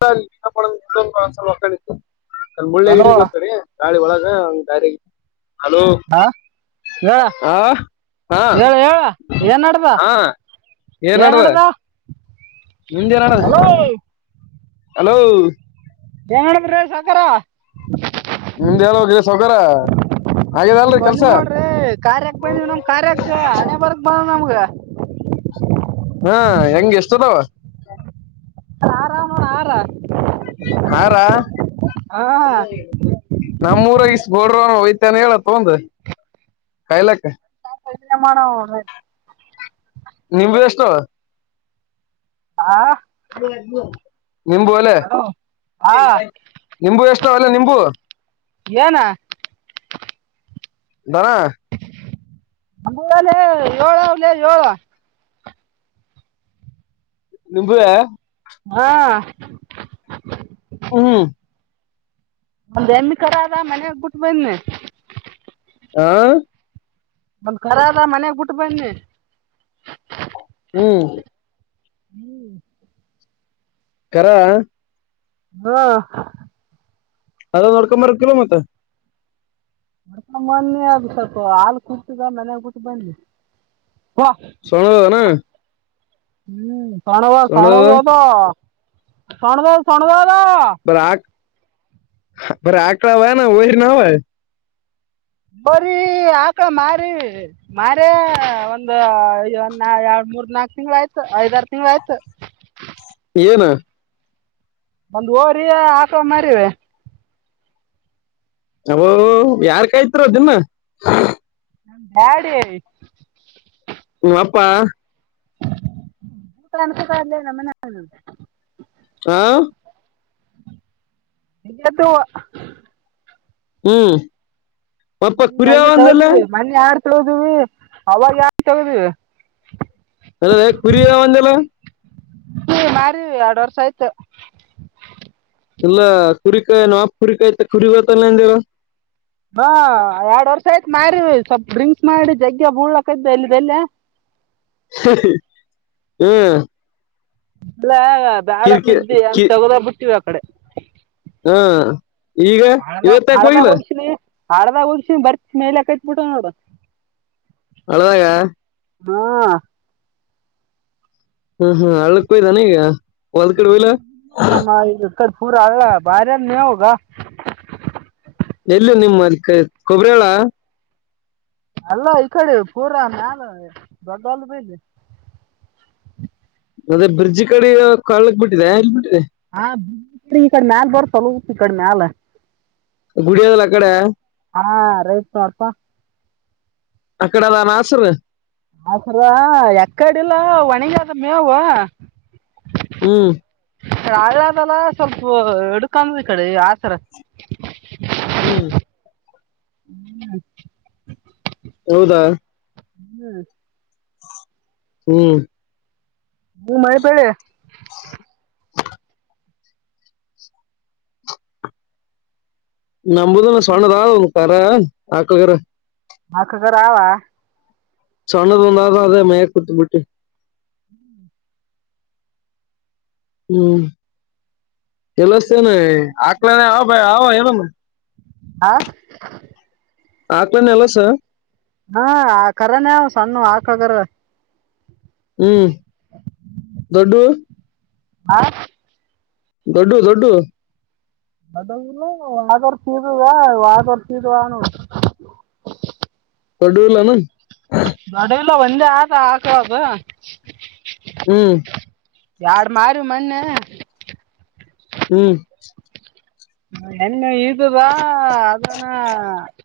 ಸ ಮಕ್ಕಳ ಇ ಅ ಹಲೋ ಮುಳ್ಳ್ಯಗಿರಿತ ರ [unintelligible] ಗಾಳಿ ಒಳಗ ಗ ಹಲೋ ಹಾ ಹೇಳ ಹಾ ಹಾ ಹೇಳ ಹೇಳ ಏನ್ಡ್ದ ಹಾ ಏನ್ ನ್ಡ್ದ ನಿಮ್ದ ಏನ್ ನಡೆದದ ಅಲೋ ಹೆಂಗಣ ಬ್ರ [unintelligible] ಸಾಕರ ನಿಮ್ದ್ ಹೆಂಗೈತ್ರೀ ಸೌಕಾರ ಆಗದ ಅಲ್ರಿ ಕೆಲ್ಸ ಬಂದಿವ್ ನೋಡ್ರಿ ಕಾರ್ಯಕ್ ಬ ನಮ್ ಕಾರ್ಯಕ್ಕ ಹನೆ ಬರಕ್ ಬಂದ ನಮ್ಗ ಹಾ ಹೆಂಗ ಎಷ್ಟದಾವ ಆರಾಮ ಆರ ಹಾರಾ ಹಾ ನಮ್ಮೂರ ಇಷ್ಟ ಬೋರ್ಡ್ನು ಹೋಯ್ತಾನೆ ಹೇಳು ತಗೊಂಡು ಕಾಯ್ಲಕ್ಕ ಸ ಮ [unintelligible] ನಿಮ್ದು ಎಷ್ಟು ಹಾ ನಿಂಬು ಅಲ್ಲೇ ಆ, ನಿಂಬು ಎಷ್ಟ ಅಲ್ಲ ನಿಂಬು ಯೇನಾ ದನಾ ಅ ಏಳ ಅವ ಏಳು ನಿಂಬುವ ಹಾ ಹ್ಮ ಒಂದ್ ಹೆಮ್ಮ್ ಕಡೆ ಆದದ ಮನೆಾಗ್ಬ ಬಿಟ್ಟು ಬನ್ನಿ ಹಾ ಒಂದ್ ಖರದ ಮನೆಯಾಗ ಬಿಟ್ಟು ಬಂದ್ನಿ ಹ್ಮ್ ಹ್ಮ್ ಕರ ಹಾ ಅದ ನೋಡ್ಕೊಂಡ್ ಬರೋಕಿಲ್ವ ಮತ್ತೆ ಬರ್ಕೊಂಡ ಮೊನ್ನಿ ಆಗ ಸ್ವಲ್ಪ ಹಾಲು ಕುೂತಿದ ಮನೆಾಗ ಕೂಟ್ಟ ಬಂದುಿ ಸಣದದ ನ ಹ್ಮ್ ಶಣವ ಸೊಣದ ಶಣವತ ಪಣದ ತ್ಣದದ ಬರ ಆ ಬರ ಆಕಳ ವಯ ವೈ ನಾವ ಬರಿ ಹಕ ಮಾರ ಮಾರ ಒಂದು ಎರಡ್ ಮೂರ್ ನಾಕ್ ತಿಂಗ್ ಆಯ್ತು ಐದಾರ ತಿಂಗ್ ಆಯ್ತು ಏನು? ಒಂದ್ ಹೋರಿ ಹಾಕೋ ಮಾರಿವೆ. ಅವ್ವೂ ಯಾರ್ ಕಾಯತ್ರೋ ದಿನ್ನ. [unintelligible] ಹೂ ಅಪ್ಪಾ. [unintelligible] ಹಾ ಇಪ್ಪತ್ತು. ಹ್ಮ್ ಅಪ್ಪ ಹ್ಮ್ ಕುರಿ ಅವ ಹಂಗೆ ಅಂದಲ್ಲ ತಗದ್ವಿ ಮನ್ನಿ ಯಾರ ತೊಗೋದವಿ ಅವಾಗ ಯಾಕ್ ತಗದ್ವಿ. ಅಲ್ಲೇ ಕುರಿನೆ ಬಂದಲ್ಲ. ಹ ಮಾರಿವಿ ಎರಡು ವರ್ಷ ಆಯ್ತು. ಎಲ್ಲ ಕುರಿಕಾಯಿನಾಪ ಕುರಿಕಾಯತ ಕುರಿಗತ್ತಲ್ಲಂದವ. ಹಾ ಎರಡ್ ವರ್ಷ ಆಯ್ತು ಮಾರೀ ಸ್ವಲ್ಪ ಡ್ರಿಂಕ್ಸ್ ಮಾಡಿ ಜಗ್ಗೆ ಬೂಳ್ಲಕ ಇದ್ದ ಎಲ್ಲದೆಲ್ಲ. ಹೂ. ಇಲ್ಲ ಬ್ಯಾಡ ಕಿರ್ಕಿ ಸುದ್ದಿ ಅಂತ ಕಿ ತಗದೆ ಬಿಟ್ಟಿವ್ ಆ ಕಡೆ. ಹಾ ಈಗ ಇವತ್ತಾಕ ಹೋಗಿಲ್ಲ. ಹಾಳ್ದಾಗ್ ಉರ್ಸಿ ಬರ್ತ್ ಮೇಲೆಕ್ಕೆತ್ ಬಿಟ್ಟೊನ್ ನೋಡು. ಅಳ್ದಾಗ. ಹಾ ಹ್ಮ್ ಹ್ಮ್ ಹಳ್ಳಕ್ಕ್ ಬಿದ್ದಾನ್ ಈಗ. ಹೊಲದ್ ಕಡೆ ಹೋಗಿಲ್ಲ ನಮ್ಮ ಕರ್ ಪೂರ ಹಳ್ಳ ಬಾರ ನೀ ಹೋಗ. ಎಲ್ಲಿ ನಿಮ್ಮ ಕೊಬ್ರ್ಯೊಳ. ಅಲ್ಲ ಈ ಕಡೆ ಪೂರಾ ಮ್ಯಾಲ ದೊಡ್ಡ ಆಲ್ ಬಲ್ಲಿ. ಅದೇ ಬ್ರಿಜ್ ಕಡೆಕ್ ಹಳ್ಳಕ್ ಬಿಟ್ಟಿದೆ ಎಲ್ಲಿ ಬಿಟ್ಟಿದೆ. ಹಾ [unintelligible] ಮ್ಯಾಲ ಬರ ಚಲೋ ಈ ಕಡೆ ಮ್ಯಾಲ. ಗುಡಿಯದಲ್ಲ ಅ ಕಡೆ. ಹಾ ರೈಟ್ ನೋಡ್ಪ. ಅಕ್ಕಡ ಅಲ್ಲಾನ್ ಹಸ್ರ್. ಹಸ್ರ ಎಕ್ಕಡಿಲ್ಲ ಒಣಿಗಾದ ಮೇವು. ಹ್ಮ್. ಹಳ್ಳದಲ್ಲ ಸ್ವಲ್ಪ ಎಡ್ಕಂದ ಈ ಕಡೆ ಹಾಸ್ರ. ಹ್ಮ್. ಹ್ಮ ಹೌದಾ? ಹ್ಮ್ ಹ್ಮ್ ನೀ ಮನೆ [unintelligible] ನಂಬುದು ಸಣ್ಣದ ಕರ ಆಕ್ಲಗರ. ಆಕ್ಳಗರಾವ. ಸಣ್ಣದೊಂದಾದದೇ ಮೇಯಕ್ ಕೂತ್ ಬಿಟ್ಟಿನ್. ಹ್ಮ್ ಹ್ಮ್ ಕೆಲ್ಲಸ [unintelligible] ಹಾ ಹಾಕ್ಬನ್ ಎಲ್ಲಸ? ಹಾ ಆ ಕರನ ಸಣ್ಣ ಆಾಕ್ಳಗರ. ಹ್ಮ್ ದೊಡ್ಡು ಹಾ ದೊಡ್ಡಡು ದೊಡ್ಡು ಅದ ವಾತರ್ತೀದುಾ ವಾತರ್ತೀದುಾಣ ಪಡಲ್ಲ ನ ಅಲ್ಲಾ ದಡೈಲ ಒಂದೆ ಆತ ಆಕಬ. ಹ್ಮ್. ಯಾರು ಮಾರು ಮಣ್ಣೇ ಹ್ಮ್ ಹೆನ್ ಇದದ ಅದನ್ನ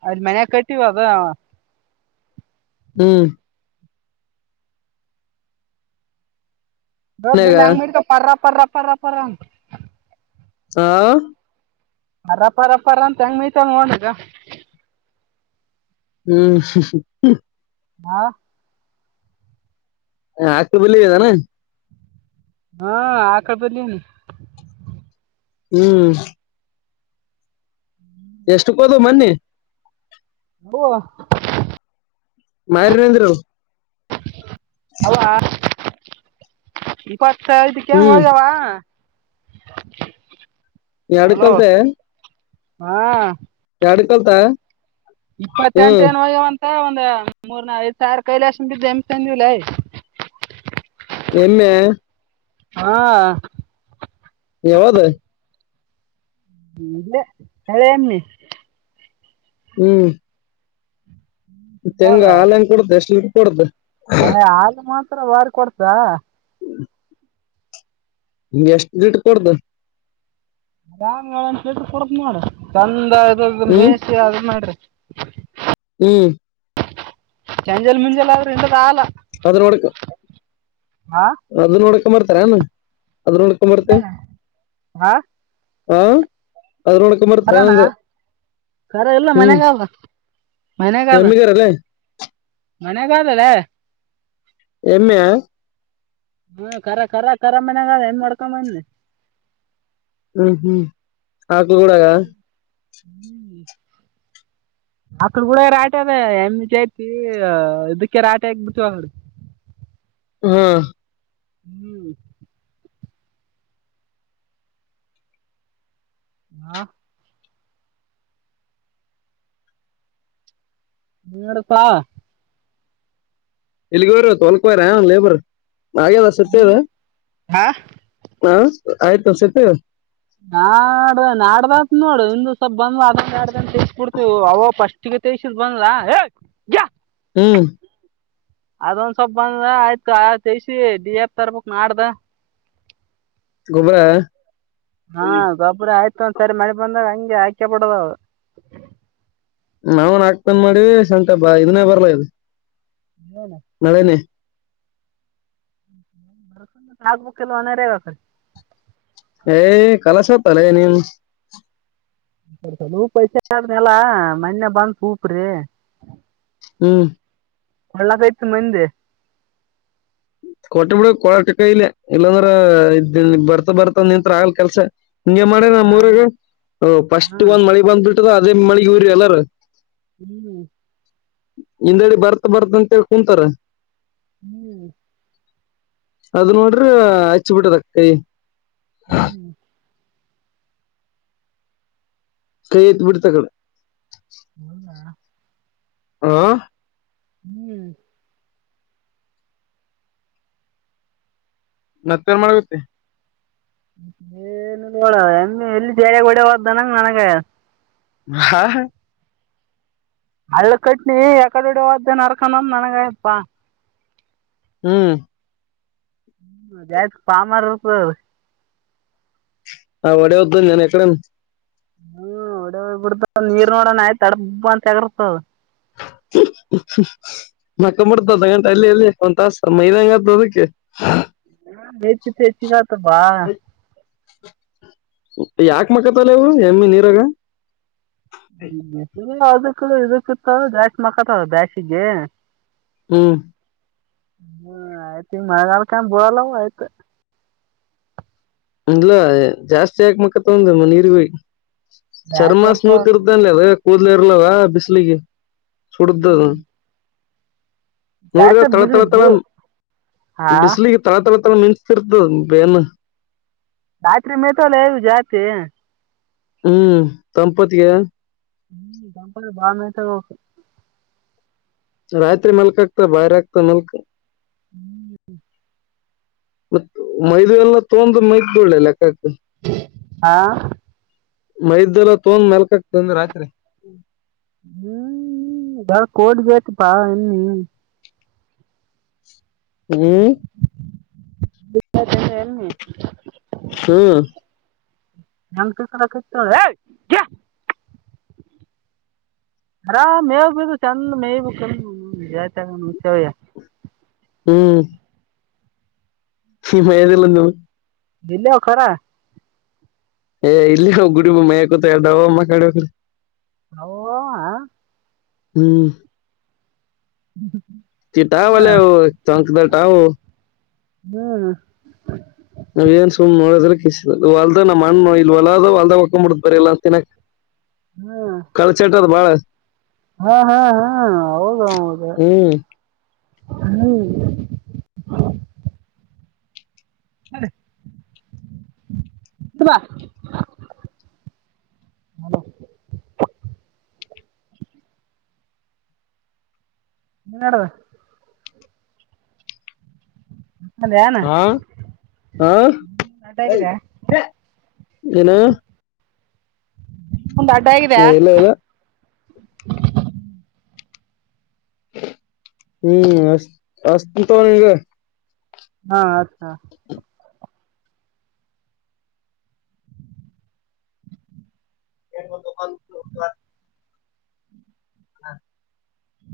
ಅದ್ ಮೈಯ್ಯಕತಿವಿ ಅದ. ಹ್ಮ್ ಮನ್ಯಾಗ ದಡ್ದುಲ್ ಹೆಂಗ್ ಪರ್ರ ಪರ್ರ ಪರ್ರ ಪರಂಗ ಹಾ ಅರಪ್ಪಪ್ಪರ ಅಂತ ಹೆಂಗ ಮೈ್ತ ನೋಡಗ ಹ್ಮ್ ಹಾ ಹ ಆಗ್ತ ಬಳ ಇದಾನ ಹಾ ಹಾಕತೀದಿನಿ ಹ್ಮ್ ಎಷ್ಟು ಕೋದು ಮನ್ನಿ ಹ [inaudible] ಮರಿನಂದ್ರು ಅವವಾ ಇಪ್ಪತ್ತು ಐದಕ್ಕೆನ್ ಹ್ಮ್ ಹೋಗುವ ಎರಡು ಹಲೋ ಕಲ್ತ ಹಾ ಎರಡು ಕಲಿತ ಇಪ್ಪತ್ತ ಎಂಟ ನ್ ಹೋಗ್ಯವಂತ ಒಂದ್ ಮೂರ್ನ ಐದ್ ಸಾವಿರ ಕೈಲಕ್ಷ ಬಿದ್ದ ಎಮಂದಿವಿಲ್ಲ. ಎಮ್ಮೆ ಹಾ ಯಾವದು ಹ್ಮೆ ಹಳೆ ಎಮ್ಮಿ ಹ್ಮ್ ತೆಂಗ ಹಾಲಂಗ್ ಕೊಡ್ದ ಎಷ್ಟು ಲೀ ಕೊಂದರು ಹ ಹಾಲು ಮಾತ್ರ ಬಾರಿ ಕೊಡ್ತ ನೀ ಎಷ್ಟ್ ಲೀಟರ್ ಕೊಡ್ತೀ ಾಮನ್ಟ್ರ ಕೊರ್ಪ ಮಾಡ ಚಂದ ಇ ಹ್ಮ್ ಮೇಸಿ ಅದ ಮಾಡ್ರಿ ಹ್ಮ್ ಚಂಜಲ್ ಮುಂಜಲೆ ಆದ್ರ ಇಂಡದು ಆಗಲ ಅದರೊಡುಕ ಹಾ [inaudible] ಅದ್ ನೋಡ್ಕೊಂಬರ್ತಾರಾನ ಅದ್ ನೋಡ್ಕೊಂಬರ್ತೆ ಹಾ ಹಾ ಅದ ನೋಡ್ ಮರನಾ ಕರ ಇ ಲ್ಲ ಹ್ಮ್ ಮನಗ ಮನಗಾದ ಎಮ್ಮಿಗಾರಲ್ಲೇ ಮನೆಾಗದಲ್ಲ ಎಮ್ಮೆ ಹಾ ಕರಖರ ರ ಮನ್ಯಾಗ ಆದ ದನ ಮಾಡ್ಕೊಂಬ ಬಂದಿ ಹ್ಮ್ ಹ್ಮ್ ಹಾಕ್ಲು ಕೂಡಗ ಅಕಡ ಕೂಡ ರಾಟೆ ಅದ ಹೆಮ್ಮ ಚೈತಿ ಇದಕ್ಕೆ ರಾಟೆ ಆಗ್ ಬಿಟ್ಟವಿ ಅಡ ಹ್ಮ ಹ್ಮ್ ಹಾ ನಡಪ್ಪಾ ಇಲ್ಲಿಗೆ ಹೋಗ್ಯಾರ ಇವತ್ತು ಹೊಲಕ್ಕ ಹೋಗ್ಯಾರ ಲೇಬರ್ ಹಾಗ್ಯದ ಸದಿ ಅದ ಹಾ ಹಾ ಆಯ್ತಸತೆ ನಾಡ ನಾಡ್ದತ್ ನೋಡು ಇಂದು ಸ್ವಲ್ಪ ಬಂದ್ ಅದ ನಡ್ದಂತ ತಿಸಕೊಡ್ತಿವಿ ಅವ ಪಸ್ಟ್ ತ ಈಸ ಬಂದಲ ಹಏ ಹ್ಮ್ ಅದೊಂದ ಸಲ್ಪ್ ಬಂದ ಆಯ್ತು ತಸಿ ಡಿ ಎಫ ತರ್ಬಕ್ ಮಾಡ್ದ ಗುಬರ ಹಾ ಗೊಬ್ರ ಆಯ್ತ ಒಂದ್ಸರಿ ಮಳಿ ಬಂದಾಗ ಹಂಗೆ ಆಯ್ಕೆ ಬಿಡದ ನಾವ್ನಕ್ತಂದ್ ಮಾಡಿವಿ ಸಂಟ ಬ ಇದನ್ನೇ ಬರ್ಲಾ ಇದು ಹ್ಮಣ ನಳೆನೆ ಹ ಬ ಆಗ್ಬೇಕು ಎಲ್ಲ ಅನಗಬೇಕ ಏಯ್ ಕಲ ಸತ್ತಲ್ಲೇ ನೀನ್ ಪ ಆದನಲ್ಲ ಮೊನ್ನೆ ಬಂತ ಉಊಪ್ರಿ ಹ್ಮ್ ಒಳ್ಳಗಯ್ತು ಮಂದೆ ಕೊಟೆ ಬಿಡಕ್ ಕೊಳಾಟ ಕೈಲಿ ಇಲ್ಲಾಂದ್ರ ಇದನ್ ಬರ್ತ ಬರ್ತ ನಿಂತ್ ಆಗ್ಲ್ ಕೆಲ್ಸ ಹಂಗೆ ಮಾಡೇ ನಮ್ಮ್ ಆಗಲ್ಲ ಊರಾಗ ಫಸ್ಟ್ ಹ್ಮ್ ಒಂದ್ ಮಳಿ ಬಂದ್ಬಿಟ್ಟದ ಅದೇ ಮಳಗ್ ಹೂರಿ ಎಲ್ಲಾರ ಹ್ಮ್ ಹಿಂದೆಡಿ ಬರ್ತ್ ಬರ್ತ್ ಅಂತಿ ಕುಂತಾರ ಹ್ಮ್ ಅದ ನೋಡ್ರಿ ಹಚ್ಚ ಬಿಟ್ಟದ ಅ ಕೈ ಹ್ಮ್ ಕೈ ಯತ್ ಬಿಡ್ತಗಳ ಹೌದಾ ಆ ಹ್ಮ್ ಮತ್ತೆರ್ ಮಾಡಗುತ್ತೆ ಏನು ನೋಡ ಎಮ್ಮ ಎಲ್ಲಿ ಜ ಡ ಹೋದ್ದ ನಂಗ ನನಗ ಹಾ ಹಳ್ಳ ಕಟ್ನಿ ಯಾಕಾದೋಡಡಿ ಹದ್ದೇನ್ ಅರ್ಕಾನಂದ ನನಗಾಯಯಪ್ಪಾ ಹ್ಮ್ ಪಾಮಾರ ಹ ಒಡೆ ಹದ್ ನಾನನ್ ಎಕಡೆೇ ಹ್ಮ್ ಒಡೆ ಬಿಡತ ನೀರ್ ನೋಡೋಣ ಆಯ್ತ ತಡ ಅಂತಗರ್ತ [unintelligible] ಮಕೊಂಬ ಬಿಡತದ ಅರ್ದ ಗಂಟೆ ಅಲ್ಲೇ ಅಲ್ಲೇ ಒಂದ್ ತಾಸ ಮೈದಂಗ ಹಾಗತದ ಅದಕ್ಕೆ ಹ ಹೆಚ್ಚಿ ತೇಚಿಗಾತದ ಬಾ ಯಾಕ ಮಕಥಾವ್ಲೆ ಅವು ಎಮ್ಮಿ ನೀರಾಗ ಅದಕ್ಕ ಇದಕ್ಕ ಇತ್ತದ ಜಾಸ್ತಿ ಮಕ್ಕತ್ತದ ಬ್ಯಾಸಿಗಿ ಹ್ಮ್ ಹ ಆಯ್ತ ಹಿಂಗ್ ಮಳಿಗಾಲಕಂಗ ಬುಳಲ್ಲವು ಆಯ್ತ್ ಇಲ್ಲಾ ಜಾಸ್ತಿ ಯಾಕ್ ಮಕ್ಕತವಂದೆ ನೀರಿಗ್ ಹೋಗಿ ಚರ್ಮ ದ್ರಾಕ್ಷಪ್ಪ ಸ್ಮೂತ್ ಇರ್ತದಲೆ ಅದ್ ಕೂದಲ ಇರಲ್ಲಲ ಬಿಸಿಲಿಗಿ ಸುಡ್ದತದು ದ್ರಾಕ್ಷ ನೋಡಿದ್ರೆ ತಳತಳ ತಳ ಬಿಸಿದು ಹಾ ಬಿಸ್ಲಿಗಿ ತಳತಳ ತಳ ಮಿಂಚರ್ತಿತದ್ ಅದ್ ಬೆನ್ನ್ ರಾತ್ರಿ ಮೇತವಲ್ಲೆ ಜಾಸ್ತಿ ಹ್ಮ್ ತಂಪೂತಿಗ್ಯಾ ಹ್ಮ್ ತಂಪೊತಿಗ್ ಬಾಳ ಮೇಯತ [unintelligible] ರಾತ್ರಿ ಮಲ್ಕಕತೊ ಬಾರಿ ಆಗ್ತದ ಮಲ್ಕೊ [inaudible] ಮತ್ ಮೈದುವ ಎಲ್ಲ ತೊಂದ್ ಮೈತಿದವ ನೋಡ್ ಲೆಕ್ಕಾಕ ಹಾ ಮೈದದ್ದೆಲ್ಲ ತೋಂದ್ ಮೆಲ್ಕಾಗ್ತದಂದೇ ರಾತ್ರಿ ಹ್ಮ್ ಹ್ಮ ಕೋಡ್ ಬೇಕ್ ಪಾ ಹ್ಮ್ ಹ್ಮ್ ಹ್ಮ್ [inaudible] ಹ್ಮ [inaudible] ಅರಾಮ ಮೇವು ಬೆಳದದ್ ಚಂದ ಮೇಯ ಬೇಕಿಲ್ಲ [inaudible] ಹ್ಮ್ ಏನಿಲ್ಲ [unintelligible] ಎಲ್ಲಾವ ಕರ ಏ ಇಲೇ ಆವ ಗುಡಿ ಮುಂದ ಮೇಯಕುತವ ಎಡ್ ಅವ [unintelligible] ಹೌ ಹವ್ ಹಾ ಹ್ಮ್ [inaudible] ಹ್ಞೂ ಕಿಟ್ಟಾವಲೇ ಅವು ಟೊಂಕದಟಾವವು ಹ್ಮ್ ನಾವೇನ್ ಸುಮ್ ನೋಡೋದಿಲ್ಲ ಕಿಸೆದಿಲ್ಲ ಹೊಲ್ದ ನಮ್ಮಣ್ಣ ಇಲ್ ಹೊಲಾದ ಹಾಕ್ಕೊಂಬಿಡತ್ತಿದ ಬರೇ ಇಲ್ಲನ್ ತಿನಕ್ [inaudible] ಹ್ ಕಳ್ಳ ಚಟಾದ ಬಾಳ್ ಹಾ ಹಾ ಹಾ ಹೌದು ಹೌದ್ ಹ್ಮ್ ಹ್ಮ [inaudible] ಬಾ ಏನ್ ನಡದ್ ಏನು ಹಾ ಹಾ ಅಡ್ಡ ಏ ಆಗಿದೆ ಏನು ಉಂದ್ ಅಡ್ಡ ಆಗಿದ್ಯ ಏ ಇಲ್ಲ ಇಲ್ಲ ಹ್ಮ್ ಅಚ್ಚ ಅಚ್ಚತಿನ ತೊಗ ನಿನಗ್ ಹಾ ಅಚ್ಚ ಹೇಳ್ [inaudible] ಹಾ